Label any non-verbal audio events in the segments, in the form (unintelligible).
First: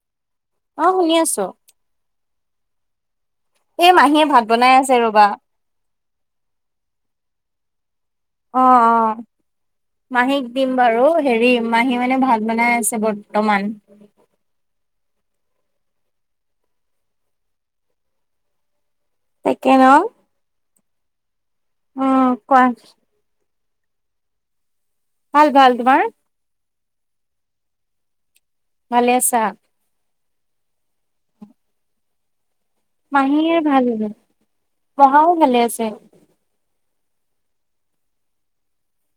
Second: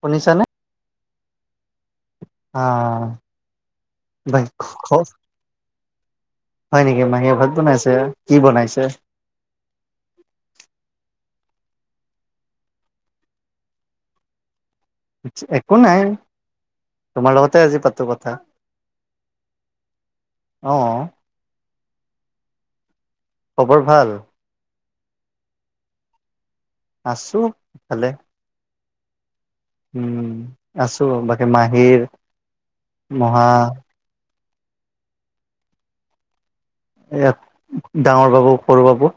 শুনিছানে? অ', শুনি আছোঁ। অ' এই মাহীয়ে ভাত বনাই আছে ৰ'বা। হয় নেকি, মাহীয়ে ভাত বনাই আছে? অ' অ' মাহীক দিম বাৰু, হেৰি মাহী মানে ভাত বনাই আছে বৰ্তমান। একো নাই, তোমাৰ লগতে আজি পাতো কথা। তাকে ন অ' উম, কোৱা। খবৰ ভাল? ভাল ভাল, তোমাৰ? আছোঁ, ভালে। ভালে আছা? উম, আছোঁ, বাকী মাহীৰ মহা মাহীও ভাল-ভাল, মহাও ভালে আছে। এইয়া, ডাঙৰ বাবু-সৰু বাবু?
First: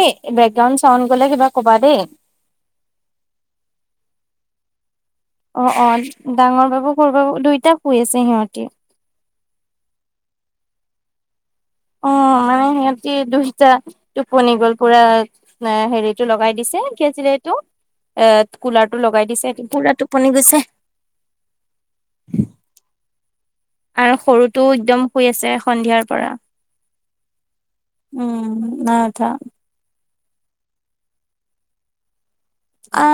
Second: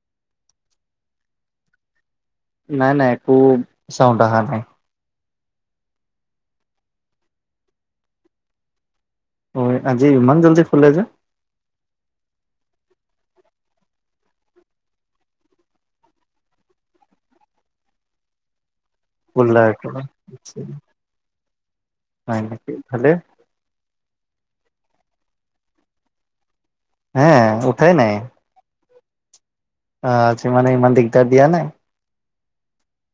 এ, বেকগ্ৰাউণ্ড চাউণ্ড গ'লে কিবা ক'বা দেই। নাই নাই, একো চাউণ্ড অহা নাই। অ' অ', ডাঙৰ বাবু-সৰু বাবু দুইটা শুই আছে সিহঁতি। অ', আজি ইমান জল্দি শুলে যে? অ', মানে সিহঁতি দুইটা টোপনি গ'ল পুৰা, মানে হেৰিটো লগাই দিছে, কি আছিল এইটো? এ কুলাৰটো লগাই দিছে, শুলে সিহঁতি পুৰা একেবাৰে। টোপনি গৈছে। হয় নেকি, ভালেই। আৰু সৰুটো একদম শুই আছে সন্ধিয়াৰ পৰা। হে উঠাই উম, নাই উঠা। অ', আজি মানে ইমান দিগদাৰ দিয়া নাই? আ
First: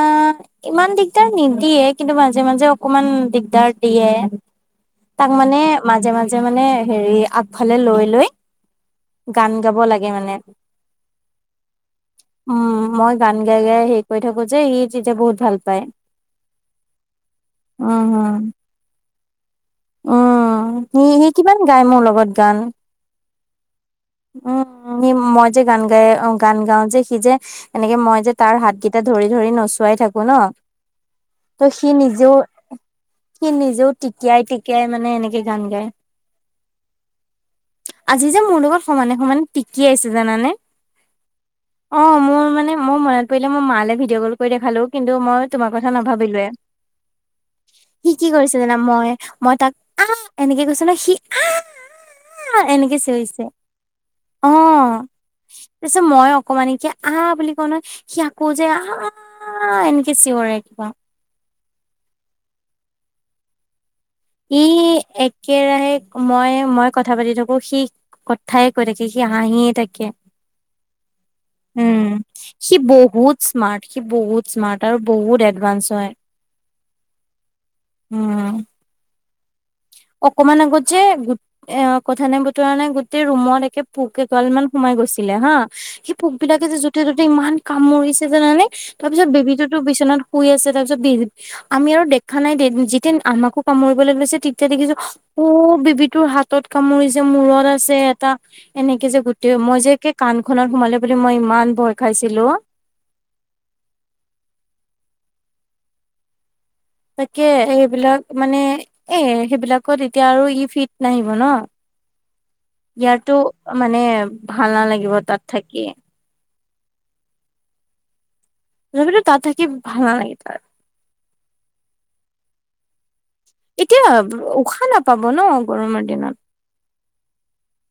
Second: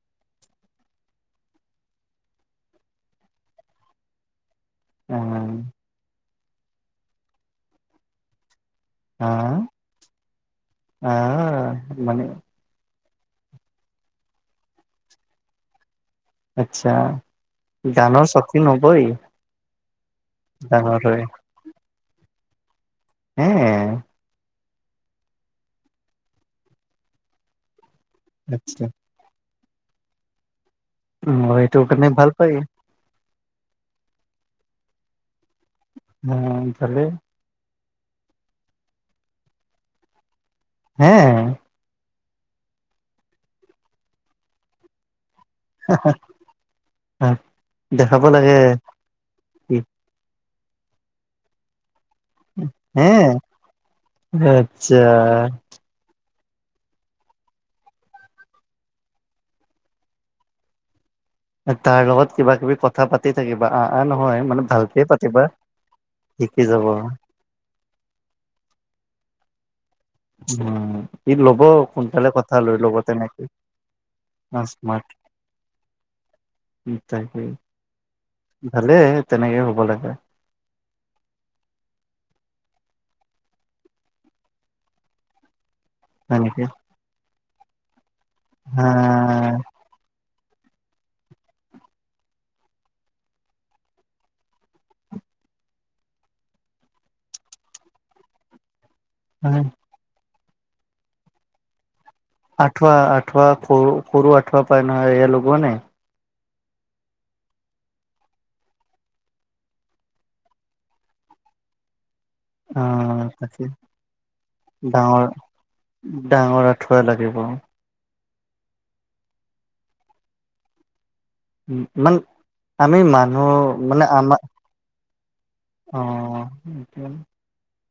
ইমান দিগদাৰ নিদিয়ে কিন্তু মাজে মাজে অকমান দিগদাৰ দিয়ে। তাক আহ মানে, মাজে মাজে মানে হেৰি আগফালে লৈ লৈ গান আহ গাব লাগে মানে। আহ মানে উম মই গান গাই গাই হেৰি কৰি থাকোঁ যে ই যে বহুত ভাল পায়। আচ্ছা উম, গানৰ হুম। চকী হবই। উম ডাঙৰ সি হৈ সি কিমান গায় মোৰ লগত গান। (unintelligible) উম সি মই যে গান গাই গান গাও যে, সি যে এনেকে মই যে তাৰ আচ্ছা হাতকিতা ধৰি ধৰি নচোৱাই থাকো ন, অ ত সেইটো সি কাৰণে ভাল নিজেও পায় সি নিজেও টিকিয়াই টকিয়াই মানে, এনেকে গান গায়। অ ভালে আজি যে মোৰ লগত সমানে সমানে টিকিয়াই আছে জানানে? হা, অ', মোৰ মানে মোৰ মনত পৰিলে মই মালে ভিডিঅ' কল কৰি দেখালো কিন্তু, মই তোমাৰ কথা নাভাবিলোৱে। সি দেখাব কি লাগে কৰিছে জানা, মই মই কি তাক আহ এনেকে কৈছ ন, সি এনেকে (inaudible) হে চিঞৰিছে আচ্ছা, পাৰিছে মই অকমানিক আ বুলি কওঁ ন সি আকৌ যে আহ অ', এনেকে চিৰেকিিবওঁ (unintelligible) তাৰ লগত কিবা কিবি কথা পা া থাকিবা আহ নহয়। মানে ই ভালকে পাতিবা একেৰাহে মই শিকি যাব মই কথা পাতি থাকোঁ শিখ কথাইে কৈ থাকে সি হাঁহিয়ে থাকে। উম ই ল'ব উম, সোনকালে কথা লৈ সি ল'ব তেনেকে বহুত স্মাৰ্ট সি বহুত স্মাৰ্ট আৰু বহুত এডভান্স হয়। তাকেই ভালেই তেনেকে হ'ব লাগে। অক মে গ যে (unintelligible) এ কথা নাই বতৰা নাই গোটেই ৰুমত একে পোক এগাল মান সোমাই গৈছিলে হা পোক হয় নেকি বিলাকে যে য'তে ত'তে ইমান কামৰিছে জানানে হা ত তাৰ পিছত বেবিবিটো যে বিচনাত শুই আছে, তাৰ পিছত বি আমি আৰু দেখা নাই যেতিয়া আমাকো কামুৰিবলৈ লৈছে এতিয়া দেখিছোঁ বেবীতোৰ হাতত কামুৰি যে মূৰত আছে এটা এনেকে যে গোটেই মই যে কি কাণ খনত সোমালে বুলি, মই ইমান ভয় খাইছিলোঁ। আঠ আঠুৱ খ খৰুো (unintelligible) (inaudible) আঠুৱ পায় ন এ লগ নে তাকে এইেইবিলাক মানে এ, সেইবিলাকত এতিয়া আৰু ই ফিট নাহিব ন। অ ইয়াৰটো তাকে মানে ভাল নালাগিব ডাঙৰ তাত থাকি। ডাঙৰ আঁঠুৱা লাগিব। তথািপ তাত থাকি ভাল নালাগে তাৰ। ইমান আমি ইমান এতিয়া উশাহ নাপাব ন গৰমৰ দিনত অঁ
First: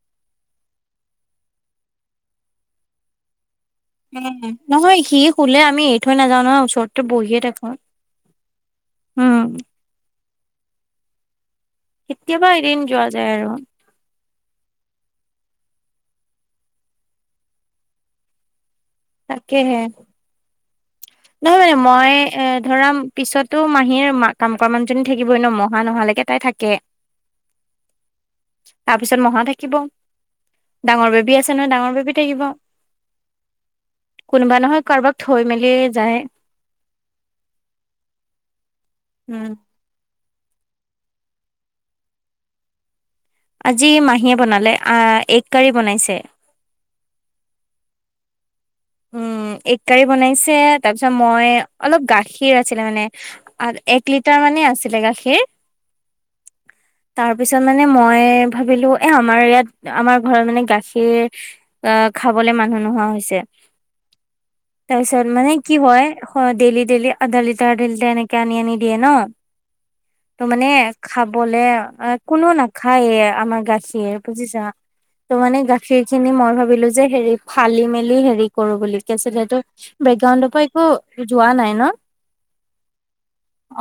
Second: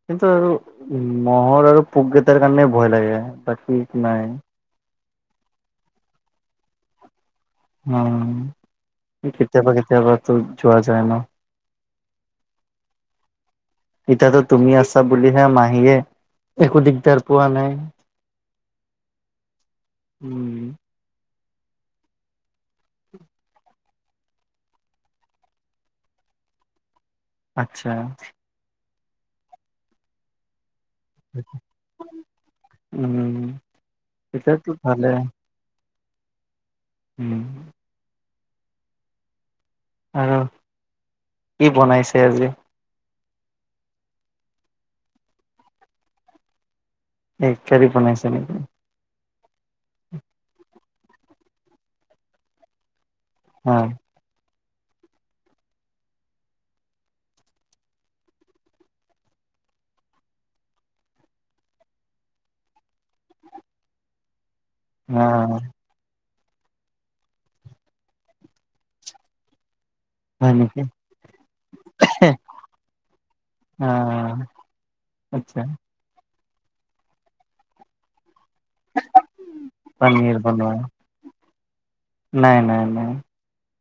কিন্তু, আৰু উ মহৰ আৰু পোককেইটাৰ কাৰণে ভয় লাগে বাকী নাই উম নহয় সি শুলে আমি এৰি থৈ নাযাও নহয়, ওচৰতে বহিয়ে থাকোঁ। উম কেতিয়াবা কেতিয়াবাটো যোৱা যায় ন। কেতিয়াবা এদিন যোৱা যায় আৰু। ইতো (unintelligible) তুমি আছাঁ বুলিহে মাহীয়ে একো দিগদাৰ পোৱা নাই। তাকেহে। উম। নহয় মানে মই এ ধৰা পিছতো মাহীৰ মাক কাম কৰা মানুহজনী থাকিবই ন মহা নোহালৈকে তাই থাকে। আচ্ছা। তাৰ পিছত মহা থাকিব। ডাঙৰ বেবী আছে নহয়, ডাঙৰ বেবী থাকিব। উম! কোনোবা তেতিয়াতো নহয়, ভালে কাৰোবাক থৈ মেলিয়ে যায়। উম! উম! আৰু কি বনাইছে আজি? আজি মাহীয়ে বনালে, আঁ এগ কাৰী বনাইছে। এই কাৰী বনাইছে নেকি? উম, এগ কাৰী বনাইছে। তাৰপিছত, মই অলপ, গাখীৰ আছিলে মানে। অ আৰু এক লিটাৰ মানেই, আছিলে গাখীৰ। তাৰপিছত মানে, মই ভাবিলোঁ! এ, আমাৰ ইয়াত, আমাৰ ঘৰত মানে, গাখীৰ আঁ খাবলৈ মানুহ নোহোৱা হৈছে। অ তাৰপিছত, মানে কি হয়, ডেইলি-ডেইলি আধা লিটাৰ, ডেইল লিটাৰ এনেকে আনি, আনি দিয়ে ন'। (inaudible) হয় মানে, নেকি খাবলে, কোনো নাখায়ে, আমাৰ অ গাখীৰ বুজিছা! ত' মানে, আচ্ছা গাখীৰ খিনি মই ভাবিলোঁ যে! হেৰি, ফালি -মেলি হেৰি, কৰোঁ বুলি। তাৰপিছত সেইটো, বেকগ্ৰাউণ্ড পৰা একো যোৱা নাই, ন'। নাই, নাই, নাই।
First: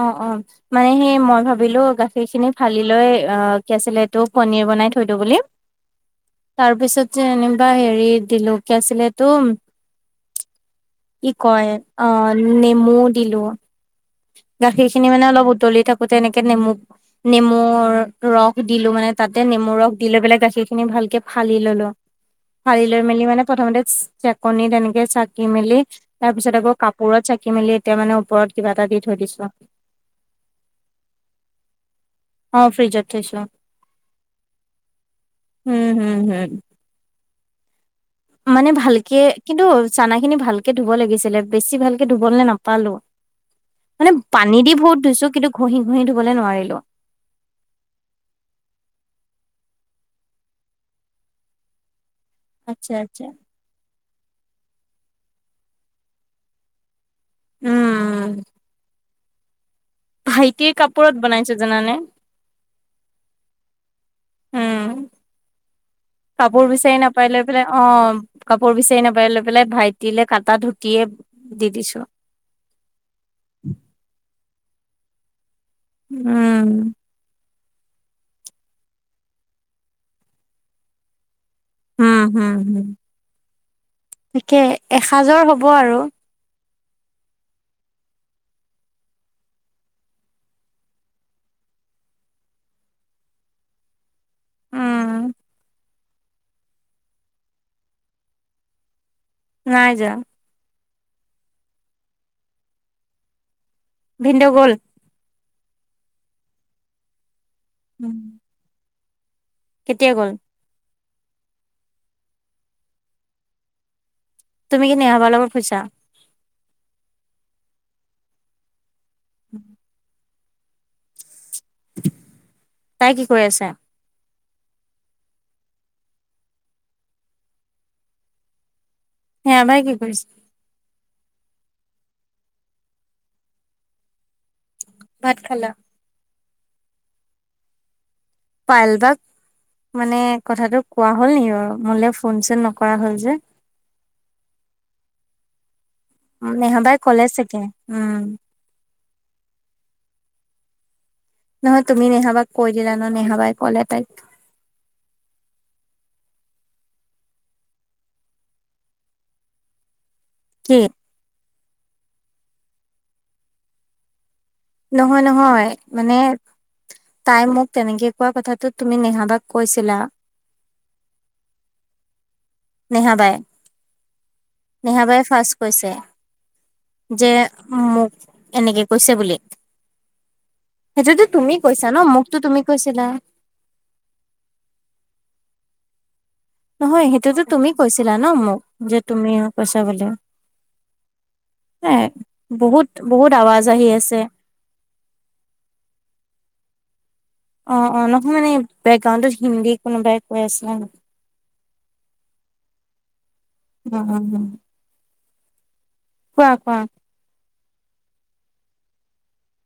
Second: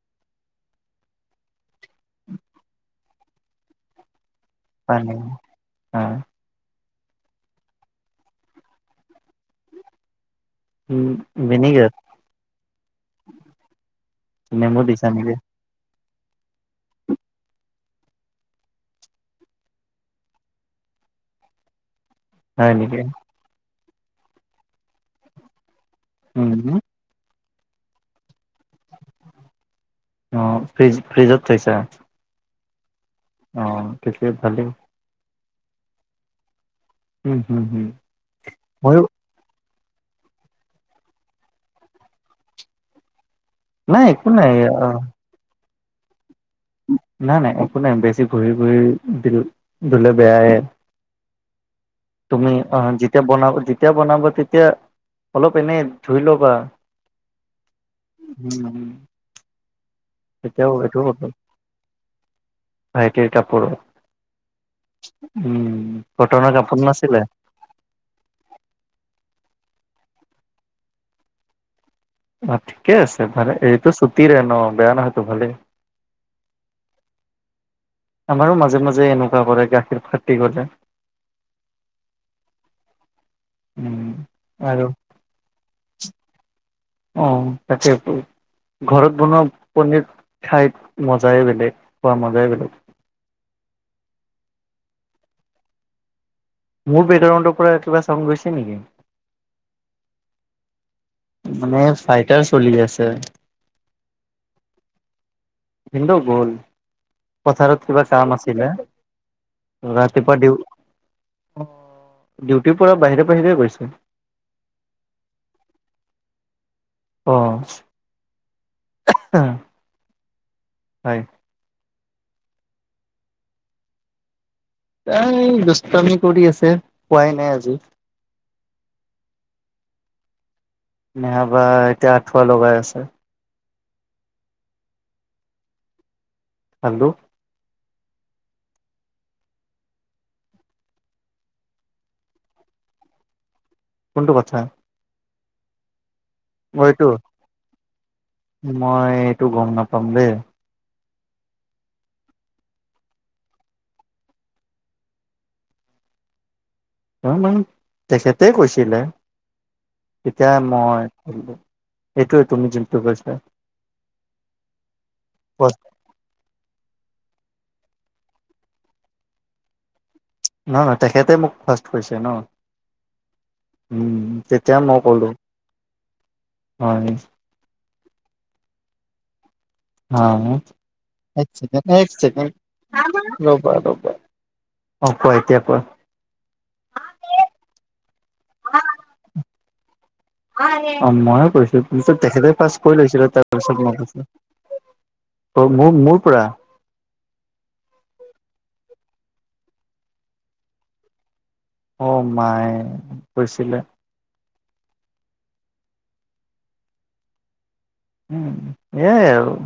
অ' অ'! মানে সেই, মই ভাবিলোঁ! গাখীৰ খিনি ফালি লৈ, অ'! কি আছিলে এইটো? পনীৰ বনাই থৈ পানী দিওঁ বুলি। হয় তাৰপিছত যে, এনেকুৱা হেৰি দিলোঁ, কি আছিলে এইটো? উম কি কয়? ভিনেগাৰ অ'! নেমু দিলোঁ। নেমু গাখীৰ দিছা খিনি মানে, নেকি অলপ উতলি থাকোঁতে এনেকে, নেমু নেমুৰ ৰস দিলোঁ মানে, তাতে নেমু ৰস দি লৈ পেলাই, গাখীৰ খিনি ভালকে ফালি ললোঁ। হয় ফালি নেকি লৈ মেলি মানে, প্ৰথমতে চেকনি তেনেকে, চাকি-মেলি, তাৰপিছত আকৌ, উম কাপ কাপোৰত চাকি মেলি, এতিয়া মানে, ওপৰত কিবা এটা দি থৈ দিছোঁ। অ'! ফ্ৰিজ, ফ্ৰিজত থৈছা? অ'! ফ্ৰিজত। থৈছো অ'! তেতিয়া ভালেই। উম, উম, উম। উম, উম, উম। মানে ভালকে, কিন্তু, চানা খিনি ভালকে ধুব লাগিছিলে, বেছি ভালকে ধুবলে নাপালোঁ। নাই মানে, একো নাই পানী দি অ বহুত ধুইছোঁ। কিন্তু, ঘঁহি-ঘঁহি ধুবলৈ নোৱাৰিলোঁ। নাই, নাই, একো নাই। বেছি ঘঁহি-ঘঁহি ধূলে বেয়াহে। তুমি, আচ্ছা অ'! যেতিয়া আচ্ছা বনাব, যেতিয়া বনাবা, তেতিয়া অলপ, এনেই ধুই ল'বা। উম (unintelligible) উম! ভাইটিৰ তেতিয়াও এইটো কাপোৰত হ'ল বনাইছোঁ, জানানে? ভাইটিৰ কাপোৰ। উম, কটনৰ কাপোৰ বিচাৰি নাছিলে? নাপাই লৈ পেলাই। অ'! কাপোৰ বিচাৰি নাপায়, লৈ পেলাই ভাইটিলে, কাটা ধুতিয়ে দি দিছোঁ। অ'! ঠিকে আছে, ভালে! এইটো ছুটিৰে ন' বেয়া নহয়তো, ভালেই। উম! আমাৰো, মাজে-মাজে এনেকুৱা কৰে, গাখীৰ ফাটি গ'লে। উম, উম। উম তাকে, আৰু এসাজৰ হ'ব আৰু। অ'! (unintelligible) ঘৰত বনোৱা, পনীৰ খাই মজাই বেলেগ, খোৱা মজাই বেলেগ! উম! মোৰ বেকগ্ৰাউণণ্ড পৰা, কিবা চাউণ্ড গৈছে নেকি? নাই যোৱা। মানে, ফাইটাৰ চলি আছে। ভিনদেউ গ'ল? ভিনদেউ গল পথাৰত কিবা উম, কাম আছিলে। কেতিয়া গ'ল? ৰাতিপুৱা ডিউ অ, ডিউটিৰ পৰা বাহিৰে-বাহিৰে গৈছে। তুমি কি নেহাবাৰ লগত ফুৰচা। অ, অ (unintelligible) হয়, তাই কি কৈ আছে? তাই দুষ্টামি কৰি আছে, শুৱাই নাই আজি। নেহা বাই কি কৰিছে? নেহাবা এতিয়া আঠুৱা লগাই আছে। ভাত খালা? হেল্ল', পাইলবাক মানে কথাটো কোৱা হ'ল নেকি, বাৰু মোলে ফোন-চোন নকৰা হল যে? কোনটো কথা? অ নেহাবাই এইটো কলে চাগে। উম, মই এইটো গম নাপাম দেই? নহয় তুমি নেহাবাক কৈ দিলা ন' নেহাবাই ক'লে তাইক। জানো তেখেতে কৈছিলে। তেতিয়া কি? মই এইটোৱেটো তুমি যিটো কৈছা। নহয়-নহয়। ফাৰ্ষ্ট, মানে, তাই মোক তেনেকে কোৱা কথাটো তুমি নেহাবাক কৈছিলা? নহয়-নহয়, তেখেতে মোক ফাৰ্ষ্ট কৈছিল ন। উম তেতিয়া মই নেহাবাই-নেহাবাই ক'লো ফাৰ্ষ্ট কৈছে হয় যে, মোক এনেকে কৈছে বুলি? অ সেইটোতো তুমি কৈছা ন', মোকতো তুমি কৈছিলা? ৰ'বা-ৰ'বা অ, কোৱা এতিয়া কোৱা? নহয় সেইটোতো তুমি কৈছিলা ন? মোক যে তুমি কৈছা বুলি। অ, ময়েই কৈছিলো, এ পিছত তেখেতে ফাৰ্ষ্ট বহুত কৈ লৈছিলে বহুত আৱাজ তাৰপিছত আহি মই আছে কৈছোঁ অ, মোৰ-মোৰ পৰা। অ, অ, নহয় মানে বেকগ্ৰাউণ্ডত হিন্দী কোনোবাই কৈ আছে নহয়। অ, মায়ে কৈছিলে। অ অ অ (unintelligible) কোৱা-কোৱা? উম, এয়াই আৰু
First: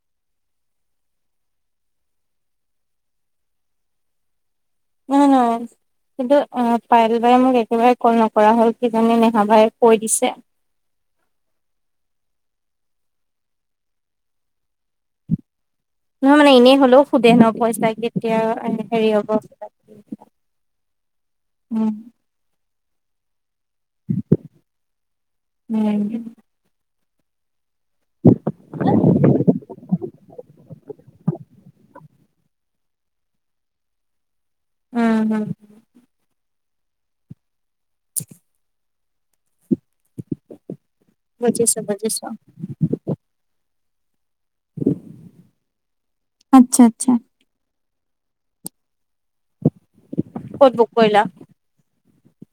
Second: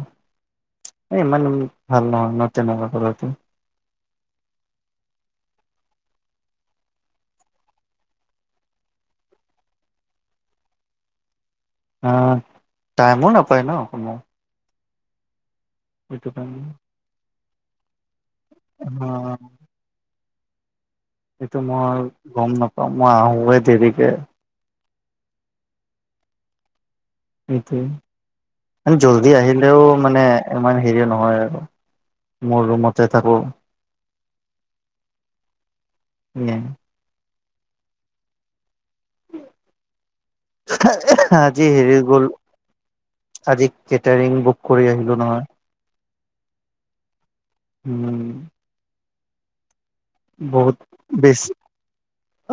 ইমান ভাল নহয় ন তেনেকোৱা কৰাতো। নহয়-নহয়। কিন্তু অ, পাইল বাৰে মোক একেবাৰে কল নকৰা হল, কিজানি নেহাবাই কৈ দিছে? অহ, টাইমো নাপায় ন কোনো। সেইটো নহয় মানে কাৰণে এনেই হলেও সুধে ন পইচা কেতিয়া হেৰি হব। অ' সেইইটো উম মই গম নাপাওঁ, মই আহোৱে দেৰিকে। উম, সেইটোৱে। জল্দি আহিলেও মানে ইমান হেৰি নহয় আৰু মোৰ ৰুমত। যাই থাকোঁ। উম, উম, উ (unintelligible) (unintelligible) আজি বুজিছো হেৰি বুজিছো গ'ল? আজি কেটাৰিং বুক কৰি আহিলো নহয়। আচ্ছা-আচ্ছা। উম, ক'ত বহুত বুক কৰিলা? বেছ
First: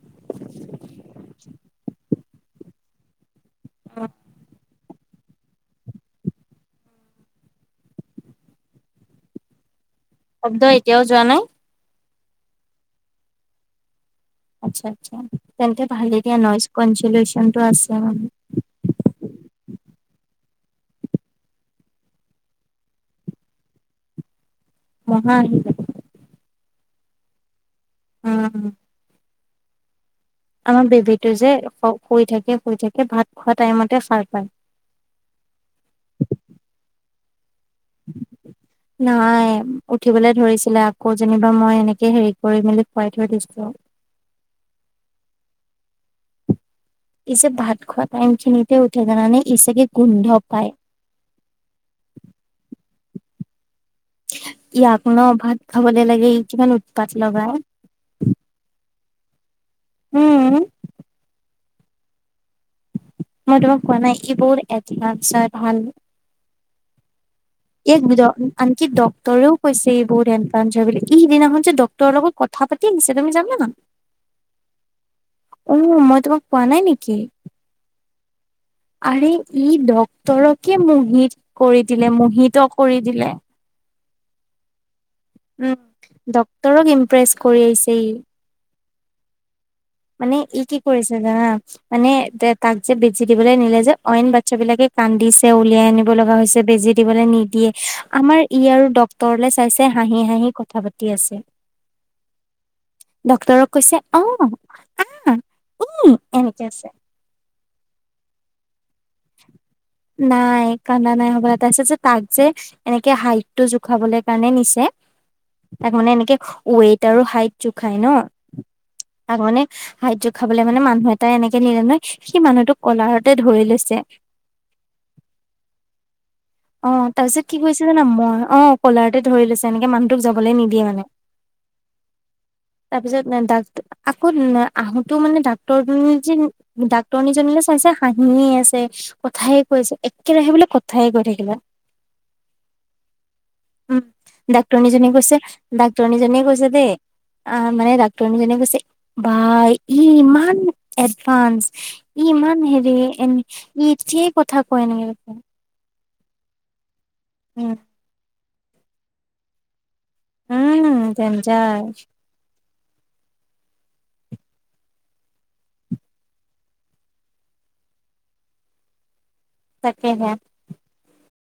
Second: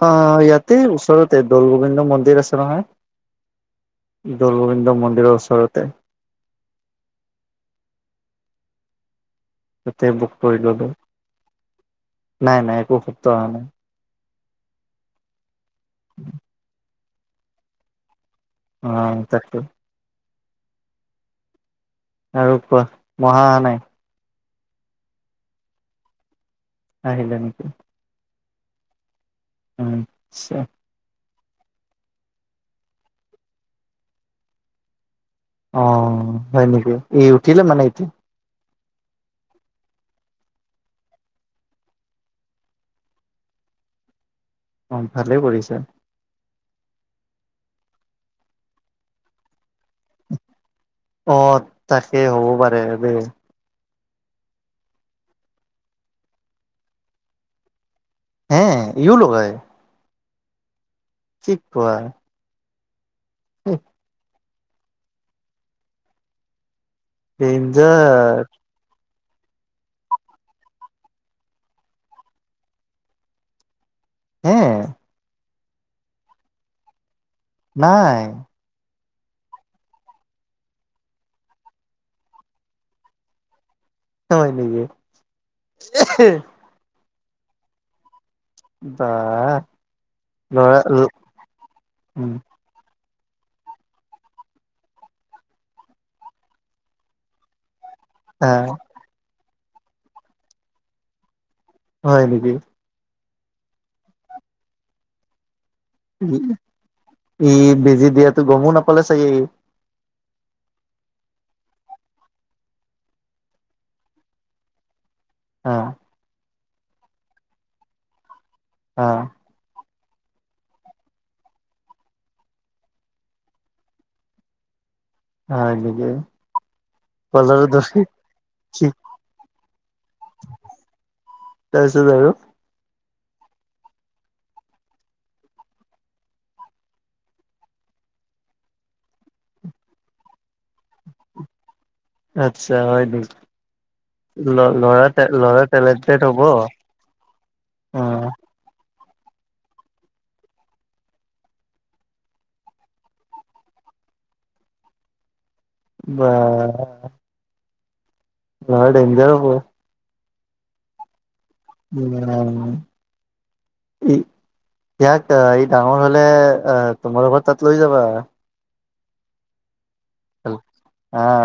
অ', ইয়াতে ওচৰতে, দৌল গোবিন্দ মন্দিৰ আছে নহয়। দৌলগোবিন্দ মন্দিৰৰ ওচৰতে। তাতে বুক কৰি শব্দ ল'লো, এতিয়াও যোৱা নাই? নাই নাই একো শব্দ অহা নাই। আচ্ছা, আচ্ছা, তেন্তে ভালে দিয়া নইজ (unintelligible) আছে মানে। অ', তাকে। আৰু কোৱা, মহা আহা নাই? মহা আহিছে। আহিলে নেকি? উম। উম। বেবীতো যে শুই থাকে, শুই থাকে, ভাত খোৱা টাইমতে খাৰ পায়। অ', হয় নেকি, এই উঠিলে মানে এতিয়া। (inaudible) নাই উঠিবলে ধৰিছিলে আকৌ যেনিবা, মই এনেকে হেৰি কৰি মেলি খুৱাই থৈ দিছো। অ', ভালেই কৰিছা। পিছে ভাত খোৱা টাইমখিনিতে উঠে জানানে, ই চাগে গোন্ধ পায়। অ', তাকেই হ'ব পাৰে দেই। ই আপোনৰ ভাত খাবলে লাগে, ই কিমান উৎপাত লগায়। অ', ইও লগাই। উম। (unintelligible) মই হেহ, তোমাক কোৱা নাই, ই বহুত এডভান্সাৰ ভাল। ডেঞ্জাৰ (unintelligible) কি ডক্টৰেও কৈছে (unintelligible) কি সিদিনাখন যে ডাক্তৰৰ লগত কথা পাতি আহিছে তুমি জানা। (inaudible) হম। উম, মই তোমাক পোৱা নাই নেকি? নাই। আৰে ই ডাক্তৰকে মুহিত কৰি দিলে, মুহিত ত কৰি দিলে। হয় নেকি? উম, ডক্টৰক ইমপ্ৰেচ কৰি আহিছে ই। বাহ। মানে ই কৰিছে জানা, মানে উম তাক যে বেজি দিবলৈ নিলে যে, অইন বাচ্ছা বিলাকে কান্দিছে। উলিয়াই আনিব লগা হৈছে, বেজি দিবলৈ নিদিয়ে আমাৰ হা ই আৰু ডক্টৰলে চাই চাই, হাঁহি হাঁহি কথা পাতি আছে। হয় নেকি? ডক্তৰক কৈছে, অহ, আহ, উম ই এনেকে আছে। ই বেজি দিয়াতো গমো নাপালে চাগে ই। নাই কান্দা নাই (unintelligible) তাৰপিছত যে তাক যে এনেকে হাইটটো জোখাবলৈ কাৰণে নিছে। অ তাক মানে এনেকে, ৱেইট আৰু হাইট জোখাই নহ। অ'। তাক মানে হাইট জোখাবলৈ মানে মানুহ এটাই এনেকে নিলে নহয়, সি মানুহটোক কলাৰতে ধৰি লৈছে। (unintelligible) হয় নেকি? অ', তাৰপিছত কি কলাৰ কৰিছে ধৰি জানা, মই অ', কি ক'লাৰতে ধৰি লৈছে, এনেকে মানুহটোক যাবলৈ নিদিয়ে মানে। তাৰপিছত আৰু? তাৰপিছত ডাক আকৌ আহোতে মানে ডাক্তৰ যে ডাক্তৰনীজনীলৈ চাইছা হাঁহিয়ে আছে, কথায়ে কৈছে, একেৰাহে বোলে কথায়ে কৈ থাক দেখিলা? আচ্ছা, হয় দেখি উ, ডাক্তৰনীজনী কৈছে ল'ৰা টেলেণ্টেড হ'ব ডাক্তৰনীজনী কৈছে দেই। আ, মানে অ ডাক্তৰনীজনীয়ে কৈছে বা ই ইমান এডভান্স। ই ইমান হেৰি এ, ই এতিয়াই কথা কয় এনেকে বা। উম। নহয় ডেঞ্জাৰো হ'ব। উম, ডেঞ্জাৰ। হয়। ই ইয়াক ই ডাঙৰ হ'লে তোমালোকৰ তাত লৈ যাবা। তাকেহে। অ'।